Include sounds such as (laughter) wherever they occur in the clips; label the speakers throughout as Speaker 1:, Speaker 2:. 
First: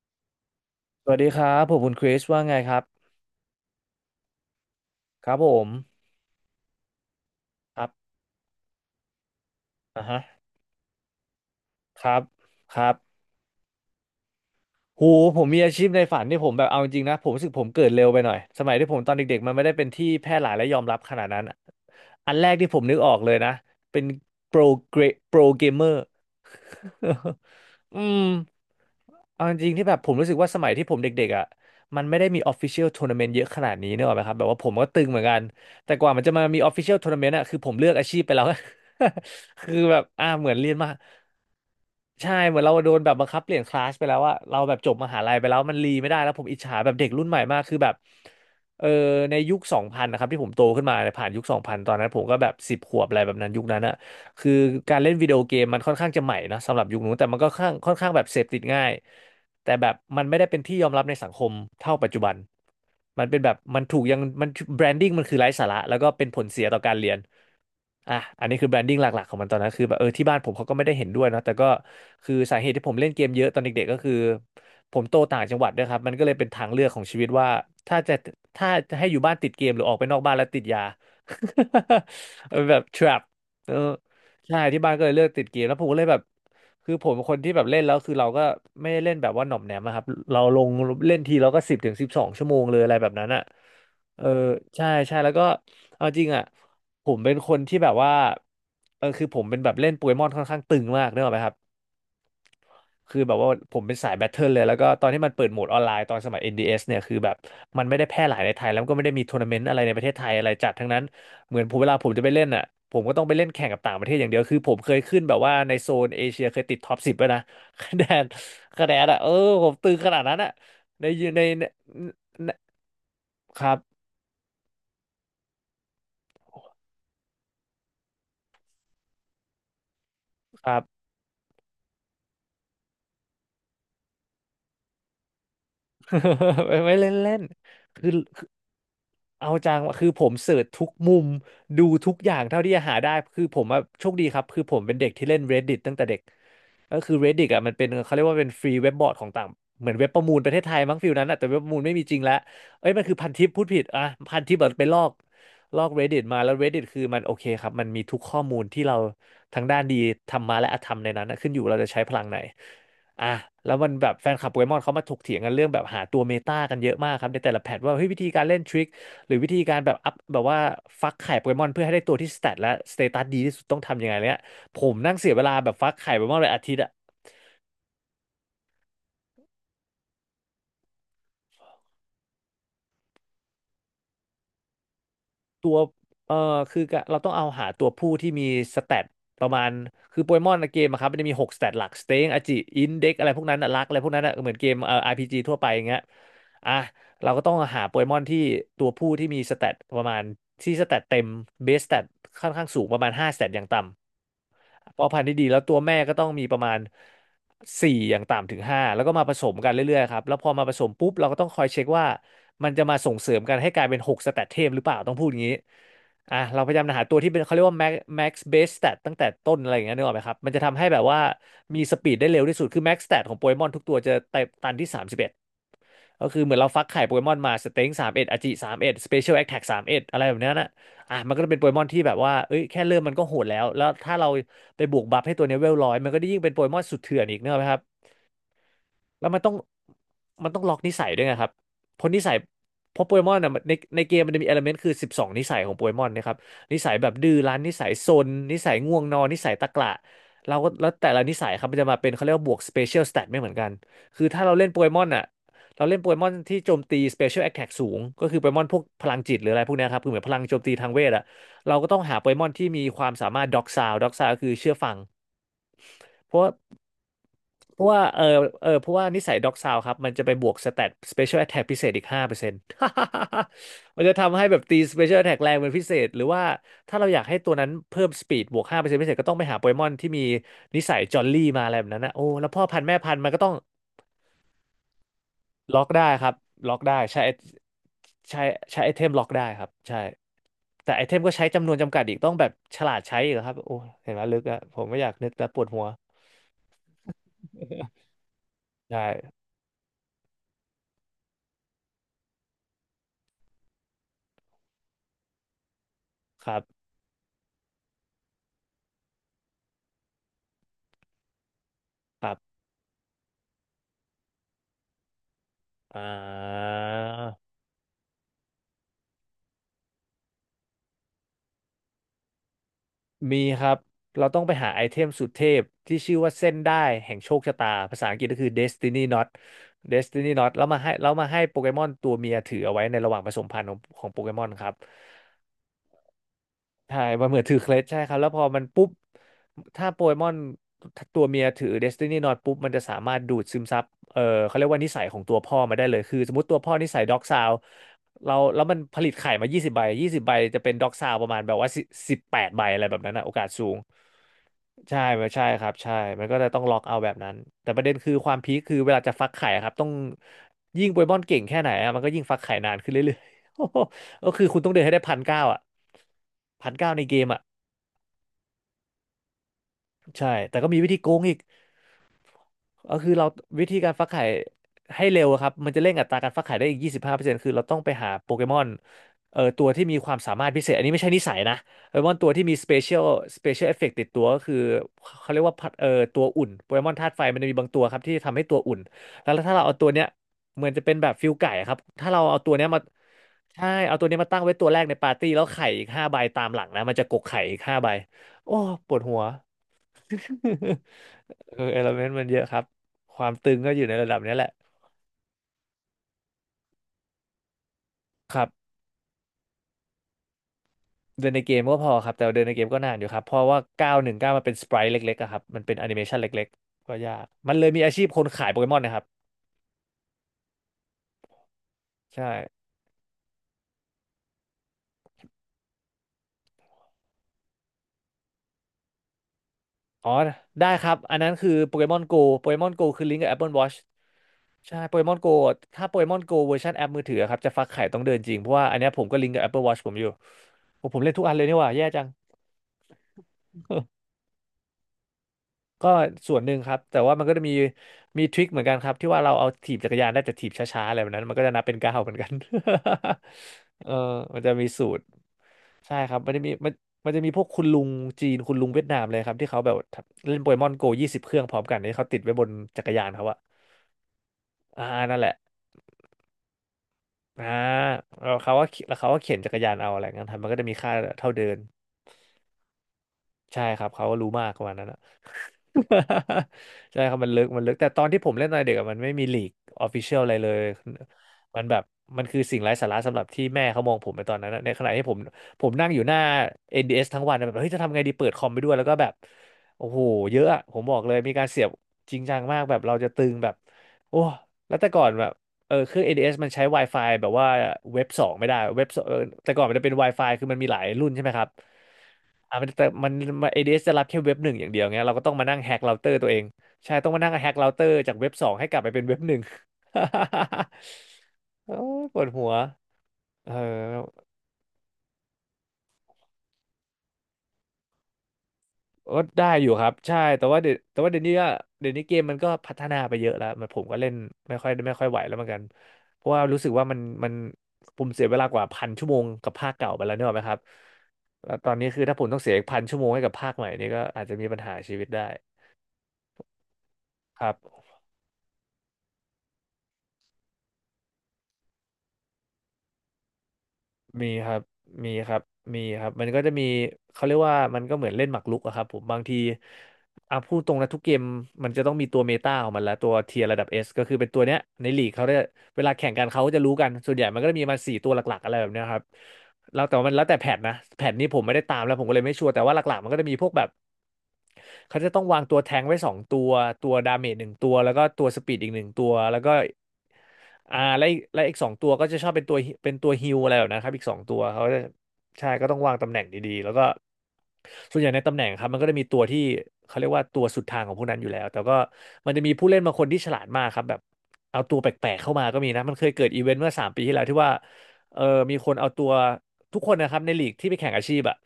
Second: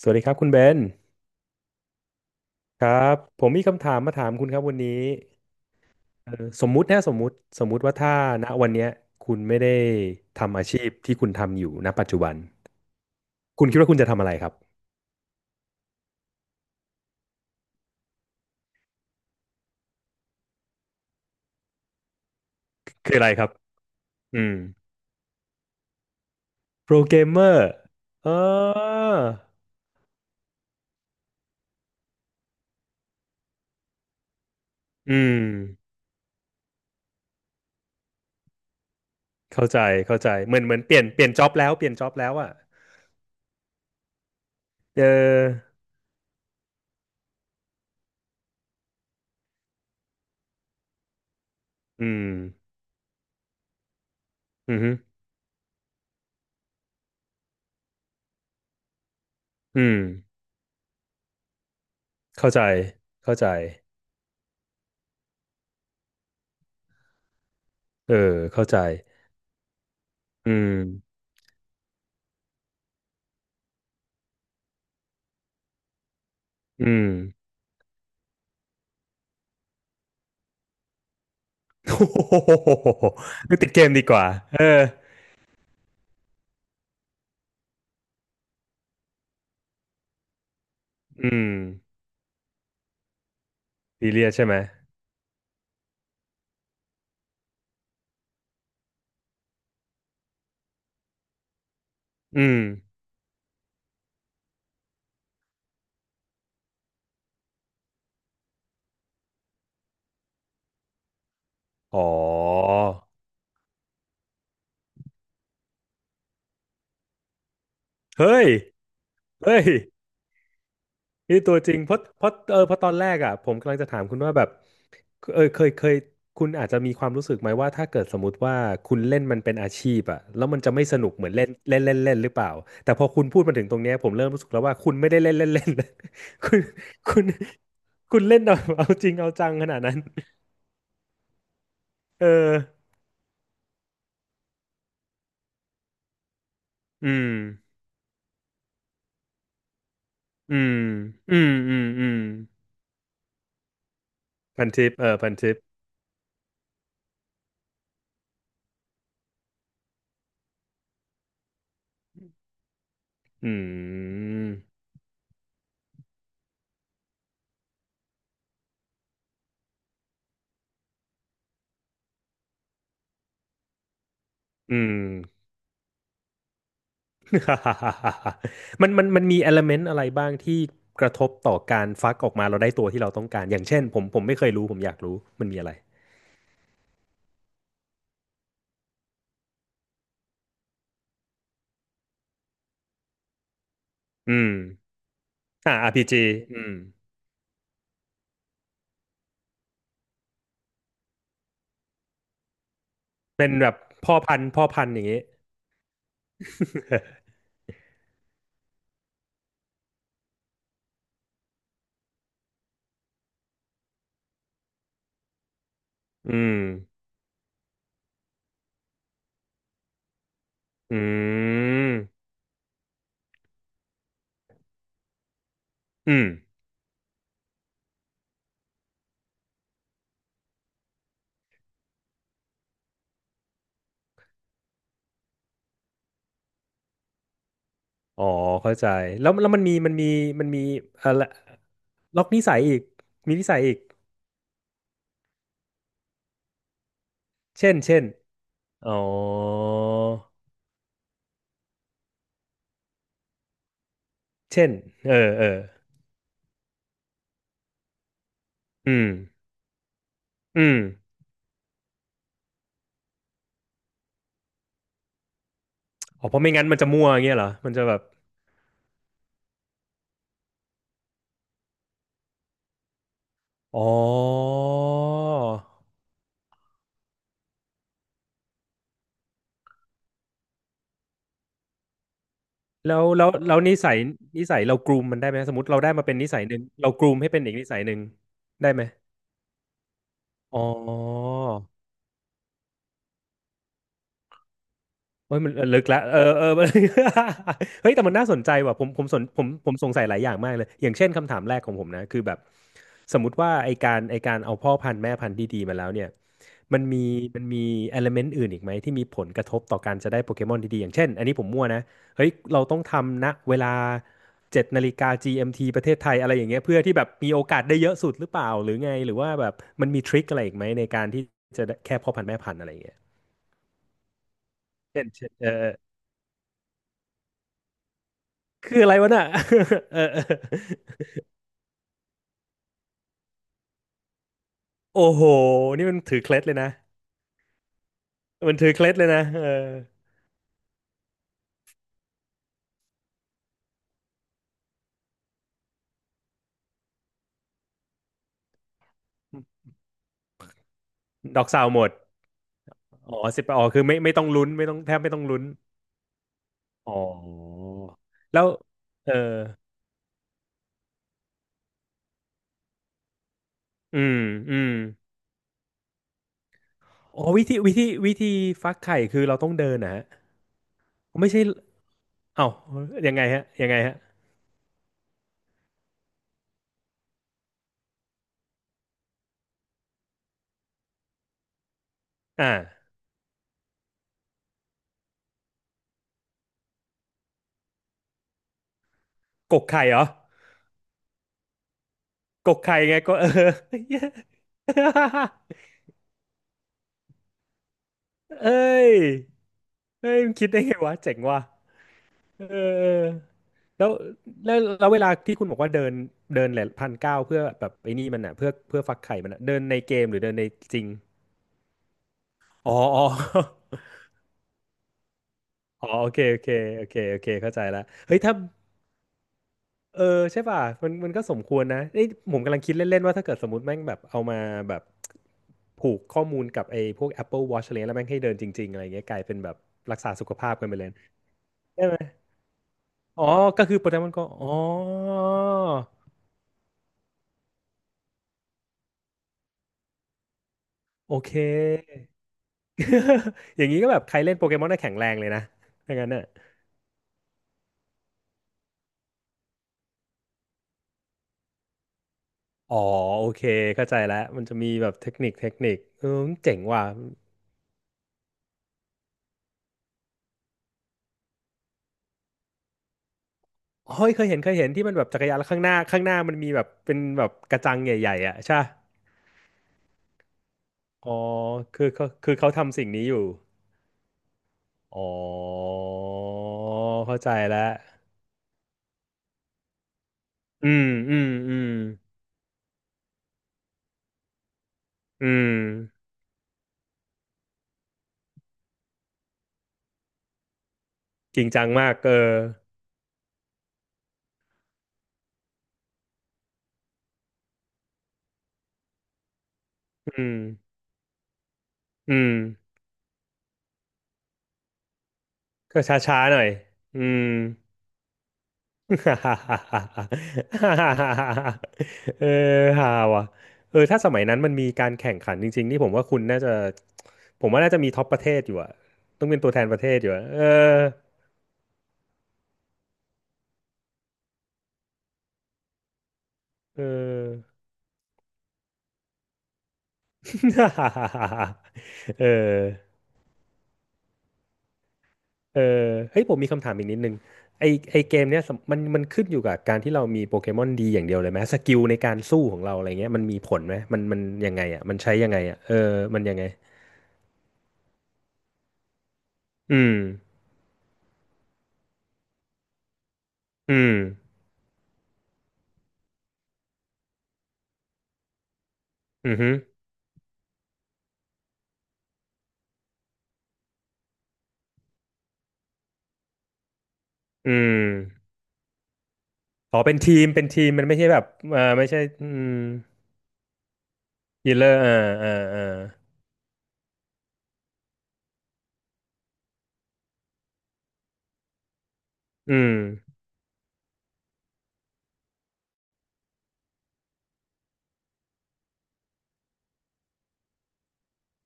Speaker 1: สวัสดีครับคุณเบน
Speaker 2: สวัสดีครับผมคุณคริสว่าไงครั
Speaker 1: ค
Speaker 2: บ
Speaker 1: รับผมมีคำถามมาถามคุณครับวันนี้
Speaker 2: ครับผม
Speaker 1: สมมุติสมมุ
Speaker 2: ค
Speaker 1: ติ
Speaker 2: รับ
Speaker 1: ว่าถ้าณวันเนี้ยคุณไม่ได้
Speaker 2: อ่าฮะ
Speaker 1: ทำอาชีพที่คุณทำอยู่ณ
Speaker 2: ค
Speaker 1: ปัจ
Speaker 2: รั
Speaker 1: จุ
Speaker 2: บ
Speaker 1: บัน
Speaker 2: ครับ
Speaker 1: คุณคิดว่าคุณจะทำอะไรครับ
Speaker 2: หูผมมีอาชีพในฝันที่ผมแบบเอาจริงๆนะผมรู้สึกผมเกิดเร็วไปหน่อยสมัยที่ผมตอนเด็กๆมันไม่ได้เป็นที่แพร่หลายและยอมรับขนาดนั้นอะอันแรกที่ผมนึกอ
Speaker 1: คื
Speaker 2: อ
Speaker 1: อ
Speaker 2: ก
Speaker 1: อะ
Speaker 2: เล
Speaker 1: ไร
Speaker 2: ย
Speaker 1: ครั
Speaker 2: นะ
Speaker 1: บ
Speaker 2: เป็น
Speaker 1: อื
Speaker 2: โป
Speaker 1: ม
Speaker 2: รเกรโปรเกมเมอร์
Speaker 1: โปรแกรม
Speaker 2: (laughs)
Speaker 1: เมอร์
Speaker 2: อืม
Speaker 1: เออ
Speaker 2: เอาจริงๆที่แบบผมรู้สึกว่าสมัยที่ผมเด็กๆอ่ะมันไม่ได้มี official tournament เยอะขนาดนี้เนกอะไหมครับแบบว่าผมก็ตึง
Speaker 1: อื
Speaker 2: เหมือนกั
Speaker 1: ม
Speaker 2: น แต่กว่ามันจะมามี official tournament อะคือผมเลือกอาชีพไปแล้ว (laughs)
Speaker 1: เข้า
Speaker 2: คือ
Speaker 1: ใจ
Speaker 2: แบบ
Speaker 1: เข้า
Speaker 2: อ่า
Speaker 1: ใจ
Speaker 2: เหมือ
Speaker 1: เห
Speaker 2: น
Speaker 1: มือน
Speaker 2: เรี
Speaker 1: เห
Speaker 2: ยน
Speaker 1: มือน
Speaker 2: มา
Speaker 1: เปลี่ยนจ็อบแล้วเปลี่ยนจ็อบแล้
Speaker 2: ใช่
Speaker 1: วอ่ะ
Speaker 2: เหมือนเราโดนแบบบังคับเปลี่ยนคลาสไปแล้วอะเราแบบจบ
Speaker 1: เ
Speaker 2: มหาลัยไปแล้ว
Speaker 1: ออ
Speaker 2: มันรีไม่ได้แล้วผมอิจฉาแบบเด็กรุ่นใหม่มากคือแบบเออในยุคสองพันนะครับที่ผมโตขึ้นมาเนี่ยผ่านยุคสองพันตอน
Speaker 1: อื
Speaker 2: นั้นผม
Speaker 1: ม
Speaker 2: ก็แบบสิบขวบอะไรแบบนั้นยุคนั้นอะ คือ
Speaker 1: อืมอฮึ
Speaker 2: การเล่นวิดีโอเกมมันค่อนข้างจะใหม่นะสำหรับยุคนู้นแต่มันก็ค่อนข้างแบบเสพติดง่ายแต่แบ
Speaker 1: อื
Speaker 2: บ
Speaker 1: ม
Speaker 2: มันไม่ได้เป็นที่ยอมรับในสังคมเท่าปัจจุบัน
Speaker 1: เข้าใจ
Speaker 2: มัน
Speaker 1: เข้า
Speaker 2: เป็น
Speaker 1: ใจ
Speaker 2: แบบมันถูกยังมันแบรนดิ้งมันคือไร้สาระแล้วก็เป็นผลเสียต่อการเรียน
Speaker 1: เอ
Speaker 2: อ่ะ
Speaker 1: อ
Speaker 2: อันนี้
Speaker 1: เข้า
Speaker 2: คือแบ
Speaker 1: ใจ
Speaker 2: รนดิ้งหลักๆของมันตอนนั้นคือแบบเออที่บ้านผ
Speaker 1: อื
Speaker 2: มเขา
Speaker 1: ม
Speaker 2: ก็ไม่ได้เห็นด้วยนะแต่ก็คือสาเหตุที่ผมเล่นเกมเยอะตอนเด็กๆก็คือผมโตต่างจังหวัดด้วยครับมันก็เลยเป็นทางเลื
Speaker 1: อื
Speaker 2: อกของ
Speaker 1: ม
Speaker 2: ชีวิตว่าถ้าจะถ้าจะให้อยู่บ้านติดเกมหรือออกไปนอกบ้านแล้วติดยา
Speaker 1: (laughs) โอ้
Speaker 2: (laughs) แบบ
Speaker 1: โห
Speaker 2: trap
Speaker 1: นึกติ
Speaker 2: เอ
Speaker 1: ด
Speaker 2: อ
Speaker 1: เกมดีกว่า
Speaker 2: ใช่
Speaker 1: เออ
Speaker 2: ที่บ้านก็เลยเลือกติดเกมแล้วผมก็เลยแบบคือผมเป็นคนที่แบบเล่นแล้วคือเราก็ไม่ได้เล่นแบบว่าหน่อมแหนมอะครับเราลงเล่น
Speaker 1: อื
Speaker 2: ทีเรา
Speaker 1: ม
Speaker 2: ก็สิบถึงสิบสองชั่วโมงเลยอะไรแบบนั้นอ่ะ
Speaker 1: ซี
Speaker 2: เอ
Speaker 1: เรี
Speaker 2: อ
Speaker 1: ยสใช่ไหม
Speaker 2: ใช่ใช่แล้วก็เอาจริงอ่ะผมเป็นคนที่แบบว่าเออคือผมเป็นแบบเล่นโปเกมอนค่อนข้างตึงมากนึกออกไหมครับ
Speaker 1: อืม
Speaker 2: คือแบบว่าผมเป็นสายแบทเทิลเลยแล้วก็ตอนที่มันเปิดโหมดออนไลน์ตอนสมัย NDS เอสเนี่ยคือแบบมันไม่ได้แพร่หลายในไทยแล้วมันก็ไม่ได้มีทัวร์นาเมนต์อะไรในประเทศไทยอะไรจัดทั้งนั้นเหมือนผมเวลา
Speaker 1: อ๋
Speaker 2: ผ
Speaker 1: อ
Speaker 2: มจะไปเล่นอ่ะผมก็ต้องไปเล่นแข่งกับต่างประเทศอย่างเดียวคือผมเคยขึ้นแบบว่าในโซนเอเชียเคยติดท็อปสิบด้วยนะ (laughs) คะแนน
Speaker 1: เฮ้ย
Speaker 2: คะแนนอ่ะเออ
Speaker 1: เฮ้
Speaker 2: ผ
Speaker 1: ย
Speaker 2: มต่นขนาดนั้นอ่ะใน
Speaker 1: นี่
Speaker 2: ใน
Speaker 1: ตัว
Speaker 2: ใน
Speaker 1: จริงเพราะ
Speaker 2: ใน
Speaker 1: เออเพราะตอนแรกอ่ะผม
Speaker 2: ค
Speaker 1: กำ
Speaker 2: รั
Speaker 1: ลังจะ
Speaker 2: บ
Speaker 1: ถามคุณว่าแบบเออเคยคุณอาจจะมีความรู้สึกไหมว่าถ้าเกิดสมมติว่าคุณเล่นมันเป็นอาชีพอ่ะแล้วมัน
Speaker 2: ค
Speaker 1: จะ
Speaker 2: รับ
Speaker 1: ไม่สนุกเหมือนเล่นเล่นเล่นเล่นหรือเปล่าแต่พอคุณพูดมาถึงตรงเนี้ยผมเริ่มรู้สึกแล้วว่าคุณไม่ได้เล่นเล่นเล่น (laughs) คุณ
Speaker 2: (laughs) ไม่ไม่เล่น
Speaker 1: คุณ
Speaker 2: เล่นคือ
Speaker 1: คุณเล่นเอาจริงเอาจั
Speaker 2: เอา
Speaker 1: งข
Speaker 2: จั
Speaker 1: นาด
Speaker 2: ง
Speaker 1: นั้น
Speaker 2: คือผมเสิร์ชทุกมุมดูทุก
Speaker 1: เออ
Speaker 2: อย่างเท่าที่จะหาได้คือผมอะโชคดีครับคือผมเป็นเด็กที่เล่น Reddit ตั้งแต่เด็กก็
Speaker 1: อื
Speaker 2: คือ
Speaker 1: ม
Speaker 2: Reddit อ่ะมันเป็นเขาเรียกว่าเป็นฟรีเว็บบอร์ดของต่างเหมือนเว็บประมูลประ
Speaker 1: อื
Speaker 2: เทศไท
Speaker 1: ม
Speaker 2: ยมั้งฟิลนั้น
Speaker 1: อื
Speaker 2: อะแต่
Speaker 1: ม
Speaker 2: เว็บประ
Speaker 1: อื
Speaker 2: มูล
Speaker 1: ม
Speaker 2: ไม่มี
Speaker 1: อื
Speaker 2: จ
Speaker 1: ม
Speaker 2: ริงแล้วเอ้ยมันคือพันทิปพูดผิดอ่ะพันทิป
Speaker 1: พั
Speaker 2: แบ
Speaker 1: น
Speaker 2: บไป
Speaker 1: ทิป
Speaker 2: ลอ
Speaker 1: เอ
Speaker 2: ก
Speaker 1: อพันทิป
Speaker 2: ลอก Reddit มาแล้ว Reddit คือมันโอเคครับมันมีทุกข้อมูลที่เราทั้งด้านดีธรรมะและอธรรมในนั้นนะขึ้นอยู่เราจะใช้พลังไหนอ่ะ
Speaker 1: อื
Speaker 2: แล้วมันแบบแฟ
Speaker 1: ม
Speaker 2: นคลับโปเกมอนเขามาถกเถียงกันเรื่องแบบหาตัวเมตากันเยอะมากครับในแต่ละแพทว่าเฮ้ยวิธีการเล่นทริค หรือวิธีการแบบอัพแบบว่าฟักไข่โปเกมอนเพื่อให้ได้ตัวที่สเตตและสเตตัสดีที่สุดต้องทำยังไงเนี่ย
Speaker 1: อื
Speaker 2: ผม
Speaker 1: ม
Speaker 2: นั่งเสียเวลาแบบฟักไข่โปเกมอนเลยอาทิตย์อะ
Speaker 1: (laughs) มันมีเอลเมนต์อะไรบ้างที่กระทบต่อการฟักออกมาเราได้ตัวที่เราต้องการ อย่างเช่นผมไม่เคยรู้ ผมอยากรู้ มันมีอะ
Speaker 2: ตั
Speaker 1: ไร
Speaker 2: วเออคือเราต้องเอาหาตัวผู้ที่มีสเตตประมาณคือโปเกมอนในเกมอะครับมันจะมีหกสเตตหลักสเตงอจิอินเด็กอะไรพวกนั้นอะลักอะไรพวกนั้นอะ
Speaker 1: อื
Speaker 2: เห
Speaker 1: ม
Speaker 2: มือนเกมRPG ทั่วไป
Speaker 1: อ่า
Speaker 2: อย่างเงี้ย
Speaker 1: RPG อืม
Speaker 2: อ่ะ เราก็ต้องหาโปเกมอนที่ตัวผู้ที่มีสเตตประมาณที่สเตตเต็มเบสสเตตค่อนข้างสูงประมาณห้าสเต
Speaker 1: เป็
Speaker 2: ต
Speaker 1: น
Speaker 2: อย่าง
Speaker 1: แบบ
Speaker 2: ต่
Speaker 1: พ่อพันธุ์พ่อพัน
Speaker 2: ำ
Speaker 1: ธุ์อ
Speaker 2: เพอ
Speaker 1: ย่าง
Speaker 2: พั
Speaker 1: งี้
Speaker 2: นธุ์ที่ดีแล้วตัวแม่ก็ต้องมีประมาณสี่อย่างต่ำถึงห้าแล้วก็มาผสมกันเรื่อยๆครับแล้วพอมาผสมปุ๊บเราก็ต้องคอยเช็คว่ามันจะมาส่งเสริมกันให้กลายเป็นหกสเตตเทพหรือเปล่าต้องพูดอย่างนี้
Speaker 1: (laughs) อื
Speaker 2: อ่ะ
Speaker 1: ม
Speaker 2: เราพยายามหาตัวที่เป็นเขาเรียกว่า max base stat ตั้งแต่ต้นอะไรอย่างเงี้ยนึกออกไหมครับมันจะทำให้
Speaker 1: อื
Speaker 2: แบบว่ามีสปีดได้
Speaker 1: ม
Speaker 2: เร็วที่สุดคือ max stat ของโปเกมอนทุกตัวจะตตันที่สามสิบเอ็ด
Speaker 1: อืม
Speaker 2: ก็คือเหมือนเราฟักไข่โปเกมอนมาสเต็งสามเอ็ดอาจิสามเอ็ดสเปเชียลแอคแท็กสามเอ็ดอะไรแบบเนี้ยนะอ่ะมันก็จะเป็นโปเกมอนที่แบบว่าเอ้ยแค่เริ่มมันก็โหดแล้วแล้วถ้าเราไปบวกบัฟให้ตัวเนี้ยเวลร้อยมันก็ได้ยิ่งเป็นโปเกมอนสุดเถื่อนอีกเนกอะไหมครับ
Speaker 1: อ๋อ เข้าใจ
Speaker 2: แล้
Speaker 1: แล้
Speaker 2: ว
Speaker 1: ว
Speaker 2: มันต้อง
Speaker 1: มั
Speaker 2: มั
Speaker 1: น
Speaker 2: นต้อ
Speaker 1: มี
Speaker 2: งล็อกนิสั
Speaker 1: อะ
Speaker 2: ยด้ว
Speaker 1: ไร
Speaker 2: ยนะครับเพราะนิ
Speaker 1: ล็อก
Speaker 2: สัย
Speaker 1: นิสัยอีก
Speaker 2: เพราะโปเกม
Speaker 1: มี
Speaker 2: อน
Speaker 1: นิ
Speaker 2: อ่ะ
Speaker 1: สั
Speaker 2: มั
Speaker 1: ย
Speaker 2: น
Speaker 1: อีก
Speaker 2: ในเกมมันจะมีเอลเมนต์คือสิบสองนิสัยของโปเกมอนนะครับนิสัยแบบดื้อรั้นนิ
Speaker 1: เช่น
Speaker 2: สัย
Speaker 1: เช่น
Speaker 2: ซนนิสัย
Speaker 1: อ๋
Speaker 2: ง่วงนอนนิสัยตะ
Speaker 1: อ
Speaker 2: กละเราก็แล้วแต่ละนิสัยครับมันจะมาเป็นเขาเรียกว่าบวกสเปเชียลสเตตไม่เหมือนกันคือถ้าเราเล่
Speaker 1: เช่
Speaker 2: น
Speaker 1: น
Speaker 2: โปเกมอน
Speaker 1: เอ
Speaker 2: อ่ะ
Speaker 1: อเออ
Speaker 2: เราเล่นโปเกมอนที่โจมตีสเปเชียลแอ t แท็กสูงก็คือโปเกมอนพวก
Speaker 1: อื
Speaker 2: พ
Speaker 1: ม
Speaker 2: ลังจิตหรืออะไรพวกเนี้ยครับคือเหมือนพลังโจ
Speaker 1: อื
Speaker 2: มตี
Speaker 1: ม
Speaker 2: ทางเวทอะเราก็ต้องหาโปเกมอนที่มีความสามารถด็อกซาวด็อกซาวคือเชื่อฟัง
Speaker 1: อ๋อ
Speaker 2: เพ
Speaker 1: เพ
Speaker 2: ราะ
Speaker 1: ราะ
Speaker 2: ว่า
Speaker 1: ไม่งั้นมันจะมั่วอย่างเงี้ยเหรอมัน
Speaker 2: เพ
Speaker 1: จะ
Speaker 2: ราะ
Speaker 1: แบ
Speaker 2: ว่า
Speaker 1: บ
Speaker 2: เออเพราะว่านิสัยด็อกซาวครับมันจะไปบวกสแตทสเปเชียลแอทแทกพิเศษอีกห้าเปอร์เซ็นต์
Speaker 1: อ๋อ
Speaker 2: (laughs) มันจะทำให้แบบตีสเปเชียลแอทแทกแรงเป็นพิเศษหรือว่าถ้าเราอยากให้ตัวนั้นเพิ่มสปีดบวกห้าเปอร์เซ็นต์พิเศษก็ต้องไปหาโปเกมอนที่มีนิสัยจอลลี่มาอะไรแบบนั้นนะโอ้แล้วพ่อพันธุ์
Speaker 1: แล้
Speaker 2: แม่
Speaker 1: ว
Speaker 2: พันธุ์
Speaker 1: แล้
Speaker 2: มั
Speaker 1: ว
Speaker 2: นก็ต้อง
Speaker 1: แล้วนิสัยนิสัยเรากรูมมันได้ไหมสมมติ
Speaker 2: ล็
Speaker 1: เรา
Speaker 2: อก
Speaker 1: ได้
Speaker 2: ได้
Speaker 1: มาเป็น
Speaker 2: ค
Speaker 1: นิ
Speaker 2: รับ
Speaker 1: สัยหนึ่ง
Speaker 2: ล็อก
Speaker 1: เรา
Speaker 2: ได้
Speaker 1: กรูม
Speaker 2: ใช้
Speaker 1: ให้เป็นอีกนิสัยหนึ่ง
Speaker 2: ใช้
Speaker 1: ได้
Speaker 2: ใช้
Speaker 1: ไหม
Speaker 2: ไอเทมล็อกได้ครับใช่
Speaker 1: อ๋
Speaker 2: แต่ไอเทมก็
Speaker 1: อ
Speaker 2: ใช้จำนวนจำกัดอีกต้องแบบฉลาดใช้อีกครับโอ้เห็นไหมลึกอะผมไม่อยากนึก
Speaker 1: โอ้ย
Speaker 2: แล้ว
Speaker 1: มัน
Speaker 2: ปวดหั
Speaker 1: ลึก
Speaker 2: ว
Speaker 1: ละเออเออ (laughs) มัน (laughs) เฮ้ยแต่มันน่าสนใจว่ะผมผ
Speaker 2: ได้
Speaker 1: มสนผมสงสัยหลายอย่างมากเลยอย่างเช่นคำถามแรกของผมนะคือแบบสมมติว่าไอการเอาพ่อพันธุ์แม่พันธุ์ดีๆมาแล้วเนี่ย
Speaker 2: ครับ
Speaker 1: มันมีมันมีเอลเมนต์อื่นอีกไหมที่มีผลกระทบต่อการจะได้โปเกมอนดีๆอย่างเช่นอันนี้ผมมั่วนะ
Speaker 2: ค
Speaker 1: เฮ้ย
Speaker 2: รับ
Speaker 1: เราต้องทำณเวลาเจ็ดนาฬิกา GMT ประเทศ
Speaker 2: อ่
Speaker 1: ไทยอะไรอย่างเงี้ย
Speaker 2: า
Speaker 1: เพื่อที่แบบมีโอกาสได้เยอะสุดหรือเปล่าหรือไงหรือว่าแบบมันมีทริคอะไรอีกไหมในการที่จะได้แค่พ่อพันธุ์แม่พันธุ์อะไรอย่างเงี้ย
Speaker 2: มีครับ เราต้องไปหาไอเท
Speaker 1: เช่น
Speaker 2: มสุ
Speaker 1: เช่
Speaker 2: ด
Speaker 1: น
Speaker 2: เท
Speaker 1: เออ
Speaker 2: พที่ชื่อว่าเส้นได้แห่งโชคชะตาภาษาอังกฤษก็คือ
Speaker 1: คืออะไร
Speaker 2: Destiny
Speaker 1: วะน่ะ
Speaker 2: Knot
Speaker 1: (laughs) เออเอ
Speaker 2: Destiny Knot
Speaker 1: อ
Speaker 2: แล้วมาให้โปเกมอนตัวเมียถือเอาไว้ในระหว่างผสมพันธุ์ของโปเกมอนครับ
Speaker 1: โอ้โหนี่มันถือเคล็ดเลยนะ
Speaker 2: ใช่ มันเหมือนถือเคล็ดใช่ครับ แล้วพอ
Speaker 1: มัน
Speaker 2: มัน
Speaker 1: ถือเค
Speaker 2: ปุ๊
Speaker 1: ล็
Speaker 2: บ
Speaker 1: ดเลยนะเออ
Speaker 2: ถ้าโปเกมอนตัวเมียถือเดสตินีนอตปุ๊บ มันจะสามารถดูดซึมซับเออเขาเรียกว่านิสัยของตัวพ่อมาได้เลยคือสมมติตัวพ่อนิสัยด็อกซาวเราแล้วมันผลิตไข่มา 20ใบ20ใบจะเป็นด็อกซาวประมา
Speaker 1: ด
Speaker 2: ณ
Speaker 1: อก
Speaker 2: แบบ
Speaker 1: สาว
Speaker 2: ว่า
Speaker 1: หมด
Speaker 2: 1 8ใบอะไรแบบนั้
Speaker 1: อ๋
Speaker 2: น
Speaker 1: อ
Speaker 2: นะโอ
Speaker 1: สิ
Speaker 2: กา
Speaker 1: บ
Speaker 2: ส
Speaker 1: อ๋
Speaker 2: สู
Speaker 1: อ
Speaker 2: ง
Speaker 1: คือไม่ไม่ต้องลุ้นไม่ต้องแท
Speaker 2: ใช่
Speaker 1: บไม่ต้องลุ้
Speaker 2: ใช่
Speaker 1: น
Speaker 2: ครับใช่มันก็จะต้องล็อก
Speaker 1: อ๋
Speaker 2: เอา
Speaker 1: อ
Speaker 2: แบบนั้น แต่ประเด็นคือความ
Speaker 1: แล้ว
Speaker 2: พีคคือเวลา
Speaker 1: เอ
Speaker 2: จะ
Speaker 1: อ
Speaker 2: ฟักไข่ครับต้องยิ่งโปเกมอนเก่งแค่ไหนอะมันก็ยิ่งฟักไข่นานขึ้นเรื่อย
Speaker 1: อืม
Speaker 2: ๆ ก็คือ
Speaker 1: อื
Speaker 2: คุณต้อ
Speaker 1: ม
Speaker 2: งเดินให้ได้พันเก้าอ่ะพันเก้าในเก
Speaker 1: อ๋อ
Speaker 2: มอ่ะ
Speaker 1: วิธีฟักไข่คือเราต้องเดินนะฮะ
Speaker 2: ใช่แต่ก็มีวิธีโกง
Speaker 1: ไม่
Speaker 2: อีก
Speaker 1: ใช่เอ้า
Speaker 2: ก็คื
Speaker 1: ยั
Speaker 2: อ
Speaker 1: งไง
Speaker 2: เรา
Speaker 1: ฮะ
Speaker 2: วิ
Speaker 1: ยังไง
Speaker 2: ธีการ
Speaker 1: ฮะ
Speaker 2: ฟักไข่ให้เร็วอะครับมันจะเร่งอัตราการฟักไข่ได้อีกยี่สิบห้าเปอร์เซ็นต์คือเราต้องไปหาโปเกมอนตัวที่มีความสามารถพิเศษอันนี้ไม่ใช่นิสัยนะโปเกมอนตัวที่มีสเป
Speaker 1: อ่า
Speaker 2: เชียลสเปเชียลเอฟเฟกต์ติดตัวก็คือเขาเรียกว่าพัดตัวอุ่นโปเกมอนธาตุไฟมันจะมีบางตัวครับที่ทำให้ตัวอุ่นแล้วถ้า
Speaker 1: ก
Speaker 2: เรา
Speaker 1: ก
Speaker 2: เอา
Speaker 1: ไข่
Speaker 2: ตัว
Speaker 1: เหร
Speaker 2: เนี้
Speaker 1: อ
Speaker 2: ยเหมือนจะเป็นแบบฟิลไก่อะครับถ้าเราเอา
Speaker 1: ก
Speaker 2: ตัว
Speaker 1: ก
Speaker 2: เนี้ย
Speaker 1: ไข่
Speaker 2: มา
Speaker 1: ไงก็เออ
Speaker 2: ใช่เอาตัวเนี้ยมาตั้งไว้ตัวแรกในปาร์ตี้
Speaker 1: (laughs)
Speaker 2: แล้วไข่อีกห้าใบตามหลังนะมันจะกกไข่อีกห้าใบ
Speaker 1: เอ้
Speaker 2: โอ้ป
Speaker 1: ย
Speaker 2: วดหัว
Speaker 1: เอ้ยมันคิดได้ไง
Speaker 2: (laughs)
Speaker 1: วะเจ๋งว่ะ
Speaker 2: เออเอลเมนต์มันเย
Speaker 1: เอ
Speaker 2: อะครับ
Speaker 1: อ
Speaker 2: ความตึงก็อยู่
Speaker 1: แล้ว
Speaker 2: ในระดับเนี้ยแหละ
Speaker 1: แล้วเวลาที่คุณบอกว่าเดินเดินแหละพันเก้าเพื่อแบบไอ้นี่มัน
Speaker 2: ค
Speaker 1: อ่ะ
Speaker 2: รั
Speaker 1: เพื่อ
Speaker 2: บ
Speaker 1: เพื่อฟักไข่มันอ่ะเดินในเกมหรือเดินในจริง
Speaker 2: เดินในเกมก็พอครับแต่ว่าเดินในเกม
Speaker 1: อ๋อ
Speaker 2: ก็นาน
Speaker 1: อ๋
Speaker 2: อ
Speaker 1: อ
Speaker 2: ยู่ครับเพราะว่า9 1าหนึ่งเก้ามันเป็นสไปร์เล็กๆอะครับมันเป็น
Speaker 1: (laughs)
Speaker 2: แอ
Speaker 1: อ๋อ
Speaker 2: นิเม
Speaker 1: โอ
Speaker 2: ชัน
Speaker 1: เคโอ
Speaker 2: เล็ก
Speaker 1: เคโอ
Speaker 2: ๆก็
Speaker 1: เค
Speaker 2: ยา
Speaker 1: โอ
Speaker 2: ก
Speaker 1: เค
Speaker 2: มั
Speaker 1: เข้า
Speaker 2: น
Speaker 1: ใจ
Speaker 2: เลย
Speaker 1: แล้
Speaker 2: มี
Speaker 1: ว
Speaker 2: อาชีพ
Speaker 1: เฮ้
Speaker 2: ค
Speaker 1: ย
Speaker 2: น
Speaker 1: ถ้า
Speaker 2: ขายโปเกมอนนะครับ
Speaker 1: เออใช่ป่ะมันมันก็สมควรนะเอ้ย
Speaker 2: ใช่
Speaker 1: ผมกำลังคิดเล่นๆว่าถ้าเกิดสมมติแม่งแบบเอามาแบบผูกข้อมูลกับไอ้พวก Apple Watch อะไรเงี้ยแล้วแม่งให้เดินจริงๆอะไรเงี้ยกลายเป็นแบบรัก
Speaker 2: อ๋อ
Speaker 1: ษาสุขภาพกั
Speaker 2: ได้
Speaker 1: นไป
Speaker 2: ค
Speaker 1: เลย
Speaker 2: รับอันนั้นคือโปเก
Speaker 1: ใช่
Speaker 2: ม
Speaker 1: ไหม
Speaker 2: อนโกโปเกมอนโกคือลิงก์
Speaker 1: อ๋อ
Speaker 2: กับ Apple
Speaker 1: ก็
Speaker 2: Watch
Speaker 1: คือโปเกมอนก็อ๋อ
Speaker 2: ใช่โปเกมอนโกถ้าโปเกมอนโกเวอร์ชันแอปมือถือครับจะฟักไข่ต้องเดินจริงเพราะว่าอันเนี้ยผมก็ลิงก์กับ Apple Watch ผมอยู่โอ้ผมเล่
Speaker 1: โอ
Speaker 2: นทุก
Speaker 1: เค
Speaker 2: อันเลยนี่หว่าแย่จัง
Speaker 1: (laughs) อย่างนี้ก็แบบใครเล่นโปเกมอนได้แข็งแรงเลยนะ
Speaker 2: ก็
Speaker 1: ถ้างั้นน่ะ
Speaker 2: ส่วนหนึ่งครับแต่ว่ามันก็จะมีทริคเหมือนกันครับที่ว่าเราเอาถีบจักรยานได้แต่ถีบช้าๆอะไรแบบนั้นมันก็จะนับเป็นก้าวเหมือนกัน
Speaker 1: อ๋อโอเค
Speaker 2: (laughs) เอ
Speaker 1: เข้า
Speaker 2: อ
Speaker 1: ใจแล้ว
Speaker 2: มั
Speaker 1: มั
Speaker 2: น
Speaker 1: น
Speaker 2: จะ
Speaker 1: จะ
Speaker 2: มี
Speaker 1: มี
Speaker 2: สู
Speaker 1: แบบ
Speaker 2: ตร
Speaker 1: เทคนิค
Speaker 2: ใช่
Speaker 1: เออ
Speaker 2: ครับมันจะมี
Speaker 1: เจ๋ง
Speaker 2: มัน
Speaker 1: ว่ะ
Speaker 2: มันจะมีพวกคุณลุงจีนคุณลุงเวียดนามเลยครับที่เขาแบบเล่นโปเกมอนโก20 เครื่องพร้อมกันนี่เขาติดไว้บนจักรยานเขาอะ
Speaker 1: เฮ้ยเคยเห็นที่
Speaker 2: อ่า
Speaker 1: มันแบบ
Speaker 2: นั่
Speaker 1: จั
Speaker 2: น
Speaker 1: ก
Speaker 2: แห
Speaker 1: ร
Speaker 2: ละ
Speaker 1: ยานแล้วข้างหน้ามันมีแบบเป็นแบบ
Speaker 2: อ่า
Speaker 1: กระจังใหญ่ๆ
Speaker 2: แล้
Speaker 1: อ่ะ
Speaker 2: วเขา
Speaker 1: ใช่
Speaker 2: ก็
Speaker 1: ปะ
Speaker 2: ขี่แล้วเขาก็เข็นจักรยานเอาอะไรเงี้ยครับมันก็จะมีค่า
Speaker 1: อ๋อ
Speaker 2: เท่าเดิน
Speaker 1: คือเขาทำสิ่งนี้อยู่
Speaker 2: ใช่ครับเขาก็รู้มากกว่านั้นอะ
Speaker 1: อ๋อ
Speaker 2: (laughs) ใช่ครั
Speaker 1: เข้า
Speaker 2: บมั
Speaker 1: ใจ
Speaker 2: นลึก
Speaker 1: แล้
Speaker 2: มั
Speaker 1: ว
Speaker 2: นลึกแต่ตอนที่ผมเล่นตอนเด็กอะมันไม่มีลีกออฟฟิเชียลอะไรเลย
Speaker 1: อืมอืมอื
Speaker 2: มัน
Speaker 1: ม
Speaker 2: แบบมันคือสิ่งไร้สาระสำหรับที่แม่เขามองผมในตอนนั้นอะในขณะที่ผม
Speaker 1: อืม
Speaker 2: ผมนั่งอยู่หน้า NDS ทั้งวันอะแบบเฮ้ยจะทำไงดีเปิดคอมไปด้วยแล้วก็แบบโอ้โหเยอะอะผมบอกเลยมี
Speaker 1: จ
Speaker 2: กา
Speaker 1: ริ
Speaker 2: ร
Speaker 1: ง
Speaker 2: เสี
Speaker 1: จั
Speaker 2: ย
Speaker 1: ง
Speaker 2: บ
Speaker 1: มากเอ
Speaker 2: จ
Speaker 1: อ
Speaker 2: ริงจังมากแบบเราจะตึงแบบโอ้แล้วแต่ก่อนแบบเออเครื่องเ d s มันใช้ Wi-Fi แบบว่าเว็บสองไม่ได้เว็บสองเออแต่ก่อนมันจะเป็น
Speaker 1: อื
Speaker 2: Wi-Fi
Speaker 1: ม
Speaker 2: คือมันมีหลายรุ่นใช่ไหมครับ
Speaker 1: อืม
Speaker 2: อ่ามันแต่มันมัน ADS จะรับแค่เว็บหนึ่งอย่างเดียวไงเราก็ต้องมานั่งแฮ
Speaker 1: ก็
Speaker 2: ก
Speaker 1: ช
Speaker 2: เราเตอร์
Speaker 1: ้า
Speaker 2: ตัว
Speaker 1: ๆห
Speaker 2: เอ
Speaker 1: น่อ
Speaker 2: ง
Speaker 1: ย
Speaker 2: ใช่
Speaker 1: อื
Speaker 2: ต้องมา
Speaker 1: ม
Speaker 2: นั่งแฮกเราเตอร์จากเว็บสองให้กลับไปเป็น
Speaker 1: (laughs)
Speaker 2: เว็
Speaker 1: ฮ่า
Speaker 2: บห
Speaker 1: ฮ่า
Speaker 2: นึ่ง
Speaker 1: ฮ่า
Speaker 2: (laughs)
Speaker 1: ฮ่าฮ่าฮ่าฮ่าฮ่าฮ่า
Speaker 2: โอ้ยป
Speaker 1: เอ
Speaker 2: ว
Speaker 1: อ
Speaker 2: ดหัว
Speaker 1: ฮาว่ะ
Speaker 2: เออ
Speaker 1: เออถ้าสมัยนั้นมันมีการแข่งขันจริงๆนี่ผมว่าคุณน่าจะผมว่าน่าจะมีท็อปประเทศอยู่อะ
Speaker 2: ก็
Speaker 1: ต้องเป็น
Speaker 2: ได้
Speaker 1: ตัวแท
Speaker 2: อ
Speaker 1: น
Speaker 2: ยู่
Speaker 1: ประ
Speaker 2: ค
Speaker 1: เท
Speaker 2: รับ
Speaker 1: ศอยู่
Speaker 2: ใช่
Speaker 1: อะเออ
Speaker 2: แต่ว่าเดี๋ยวนี้ก็เดี๋ยวนี้เกมมันก็พัฒนาไปเยอะแล้วมันผมก็เล่นไม่ค่อยไม่ค่อยไหวแล้วเหมือนกันเพราะว่ารู้สึก
Speaker 1: เ
Speaker 2: ว่ามัน
Speaker 1: ออ
Speaker 2: ผมเสียเวลากว่าพันชั่วโมงกับภาคเก่าไปแล้วเนี่ยหรอกไหมครับ
Speaker 1: ฮ่าฮ่าฮ่าฮ่าฮ่า
Speaker 2: แล้วตอนนี้คือถ้าผ
Speaker 1: เออ
Speaker 2: มต้องเสียอีกพันชั่วโมงให้กับภาคใหม่นี่ก็อาจจะมีปัญหาชีวิตได้
Speaker 1: เออเฮ้ยผมมีคำถามอีกนิดนึง
Speaker 2: ครับ
Speaker 1: ไอไอเกมเนี้ยสำมันขึ้นอยู่กับการที่เรามีโปเกมอนดีอย่างเดียวเลยไหมสกิลในการสู้ของเราอะไรเงี้ยมันมีผลไหมมันมัน
Speaker 2: มีค
Speaker 1: ยั
Speaker 2: รั
Speaker 1: ง
Speaker 2: บ
Speaker 1: ไงอ่ะมัน
Speaker 2: มี
Speaker 1: ใช้ยั
Speaker 2: ค
Speaker 1: ง
Speaker 2: รั
Speaker 1: ไง
Speaker 2: บ
Speaker 1: อ่ะเออ
Speaker 2: มีครับ
Speaker 1: มัน
Speaker 2: มัน
Speaker 1: ยั
Speaker 2: ก็
Speaker 1: งไง
Speaker 2: จะมีเขาเรียกว่ามันก็เหมือนเล่นหมากรุกอะครับผมบางที
Speaker 1: อืม
Speaker 2: อ่ะพูดตรงนะทุกเกมมันจะต้องมีตัวเมตาของมันแล้วตัวเทียร์ระดับ
Speaker 1: อื
Speaker 2: S
Speaker 1: ม
Speaker 2: ก็คือเป็นตัวเนี้ยในลีกเขาได้เวลาแข่งกันเขาก็จะรู้กันส่วนใหญ่มันก็จะมีมาสี่ตัวหลักๆอะไรแบบเนี้ยครับ
Speaker 1: อือฮึ
Speaker 2: แล้วแต่ว่ามันแล้วแต่แพทนะแพทนี้ผมไม่ได้ตามแล้วผมก็เลยไม่ชัวร์แต่ว่าหลักๆมันก็จะมีพวกแบบ เขาจะต้องวางตัวแทงค์ไว้สองตัวตัวดาเมจหนึ่
Speaker 1: อื
Speaker 2: งตัวแล้วก็ตัว
Speaker 1: ม
Speaker 2: สปีดอีกหนึ่งตัวแล้วก็
Speaker 1: อ๋อเป็นทีม
Speaker 2: อ่า
Speaker 1: มันไม่
Speaker 2: และ
Speaker 1: ใช่
Speaker 2: อี
Speaker 1: แบ
Speaker 2: ก
Speaker 1: บ
Speaker 2: และอีก
Speaker 1: เออ
Speaker 2: สอง
Speaker 1: ไม่
Speaker 2: ตัว
Speaker 1: ใช่
Speaker 2: ก็จะช
Speaker 1: อื
Speaker 2: อบเป็น
Speaker 1: ม
Speaker 2: ตัวฮิลอะไรแบบนะครับอีกสองตัว
Speaker 1: ฮีล
Speaker 2: เขา
Speaker 1: เลอ
Speaker 2: จะ
Speaker 1: ร์อ่าอ่า
Speaker 2: ใช่
Speaker 1: อ่า
Speaker 2: ก็ต้องวางตำแหน่งดีๆแล้วก็ส่วนใหญ่ในตำแหน่งครับมันก็จะมีตัวที่เขาเรียกว่าตัวสุดทางของพวกนั้นอยู่แล้วแต่ก็มันจะมี
Speaker 1: อื
Speaker 2: ผู้
Speaker 1: ม
Speaker 2: เล่นบางคนที่ฉลาดมากครับแบบเอาตัวแปลกๆเข้ามาก็มีนะมันเคยเกิดอีเวนต์เมื่อ3 ปีที่แล้วที่ว่าเออมีคนเอาตัวทุกคนนะครับในลีกที่ไปแข่งอาชีพอะ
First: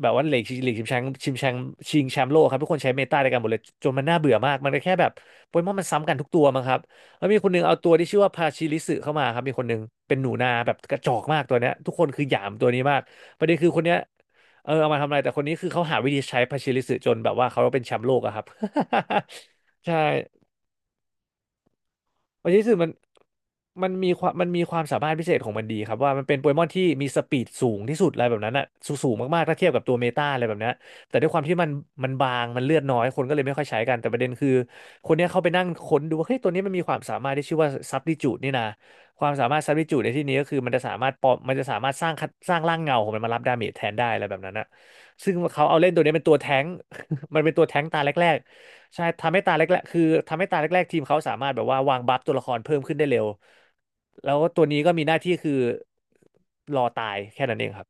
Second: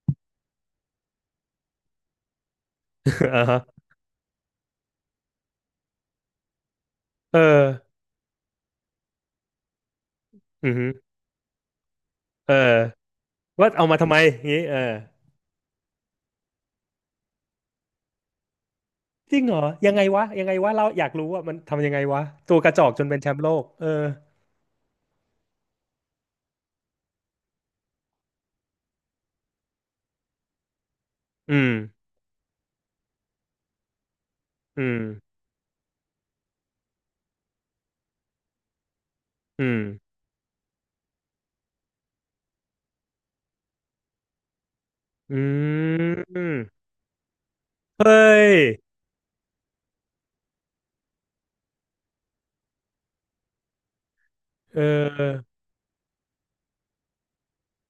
Speaker 2: แบบว่าลีกลีกชิงแชมป์ชิงแชมป์ชิงแชมป์โลกครับทุกคนใช้เมตาใน
Speaker 1: (laughs)
Speaker 2: การ
Speaker 1: อ่า
Speaker 2: หมดเล
Speaker 1: ฮะ
Speaker 2: ยจนมันน่าเบื่อมากมันก็แค่แบบโปเกมอนมันซ้ำกันทุกตัวมั้งครับแล้วมี
Speaker 1: เออ
Speaker 2: คนหนึงเอาตัวที่ชื่อว่าพาชิริสึเข้ามาครับมีคนหนึงเป็นหนูนาแบ
Speaker 1: อือ
Speaker 2: บ
Speaker 1: ฮึ
Speaker 2: กระจอกมากตัวเนี้ยทุกคนคือหยาม
Speaker 1: เอ
Speaker 2: ตัว
Speaker 1: อ
Speaker 2: นี้มากประเด็นคื
Speaker 1: ว่า
Speaker 2: อคน
Speaker 1: เอา
Speaker 2: เนี้ย
Speaker 1: มาทำไมงี้
Speaker 2: เออ
Speaker 1: เอ
Speaker 2: เอา
Speaker 1: อ
Speaker 2: มาทำอะไรแต่คนนี้คือเขาหาวิธีใช้พาชิริสึจนแบบว่าเขาเป็นแชมป์โลกอะครับ
Speaker 1: จริงเหรอ
Speaker 2: (laughs)
Speaker 1: ยั
Speaker 2: ใช่
Speaker 1: งไงวะยังไงวะเราอยากรู้ว่ามันทำยังไงวะ
Speaker 2: โอ
Speaker 1: ตั
Speaker 2: ชิ
Speaker 1: วก
Speaker 2: สึ
Speaker 1: ระจอ
Speaker 2: มัน
Speaker 1: กจนเป็นแชมป์โลกเอ
Speaker 2: มัน
Speaker 1: อ
Speaker 2: มีความมันมีความสามารถพิเศษของมันดีครับว่ามันเป็นโปเกมอนที่มีสปีดสูงที่สุดอะไรแบบนั้นอะสูงสูงมากๆถ้าเทียบกับตัวเมตาอะไรแบบเนี้ยแต่ด้วยความที่
Speaker 1: อื
Speaker 2: มัน
Speaker 1: ม
Speaker 2: มันบางมันเลือดน้อยคนก็เลยไม่ค่อยใช้กันแต่ประเด็นคือ
Speaker 1: อืม
Speaker 2: คนเนี้ยเขาไปนั่งค้นดูว่าเฮ้ยตัวนี้มันมีความสามารถที่ชื่อว่าซับดิจูดนี่นะความสามารถ
Speaker 1: อื
Speaker 2: ซับ
Speaker 1: ม
Speaker 2: ดิจูดในที่นี้ก็คือมันจะสามารถปลอมมันจะสามารถสร้างร่างเงาของมันมารับดาเมจแทนได้อะไรแบบนั้นอะซึ่ง
Speaker 1: อื
Speaker 2: เขาเอาเล่นตัวนี้เป็นตัวแท้ง
Speaker 1: ม
Speaker 2: (laughs) มันเป็นตัวแท้งตา
Speaker 1: เฮ
Speaker 2: แร
Speaker 1: ้
Speaker 2: ก
Speaker 1: ย
Speaker 2: ใช่ทำให้ตาแรกๆคือทำให้ตาแรกๆทีมเขาสามารถแบบว่าวางบัฟตัวละครเพิ่มขึ้นได้เร็วแล้วตัวนี้
Speaker 1: เออ
Speaker 2: ก็มีหน้าที่คือรอตายแค่นั้นเองครับ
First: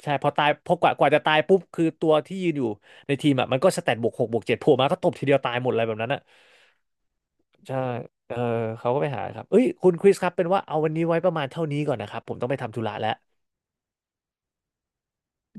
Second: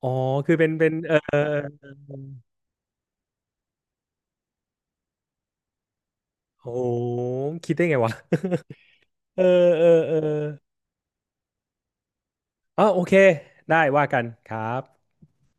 Speaker 1: อ๋อ
Speaker 2: ใช่พอตาย
Speaker 1: คือเป็
Speaker 2: พ
Speaker 1: น
Speaker 2: อก
Speaker 1: เป็
Speaker 2: ว่า
Speaker 1: น
Speaker 2: กว่า
Speaker 1: เออ
Speaker 2: จะตา
Speaker 1: เอ
Speaker 2: ย
Speaker 1: อ
Speaker 2: ปุ๊บคือ
Speaker 1: เออ
Speaker 2: ตัวที่ยืนอยู่ในทีมอ่ะมันก็สแตทบวกหกบวกเจ็ดโผล่มาก็ตบทีเดียวตายหมดอะไรแบบนั้นอ่ะ
Speaker 1: โหคิด
Speaker 2: ใช่
Speaker 1: ได้ไงวะ
Speaker 2: เออเขาก็ไปหา
Speaker 1: (laughs)
Speaker 2: ค
Speaker 1: เอ
Speaker 2: รับเอ้ย
Speaker 1: อเอ
Speaker 2: คุณ
Speaker 1: อ
Speaker 2: คริ
Speaker 1: เอ
Speaker 2: ส
Speaker 1: อ
Speaker 2: ครับเป็นว่าเอาวันนี้ไว้ประมาณเท่านี้ก่อนนะครับผมต้องไปทำธุ
Speaker 1: อ๋อ
Speaker 2: ระ
Speaker 1: โอ
Speaker 2: แล้ว
Speaker 1: เคได้ว่ากันครับ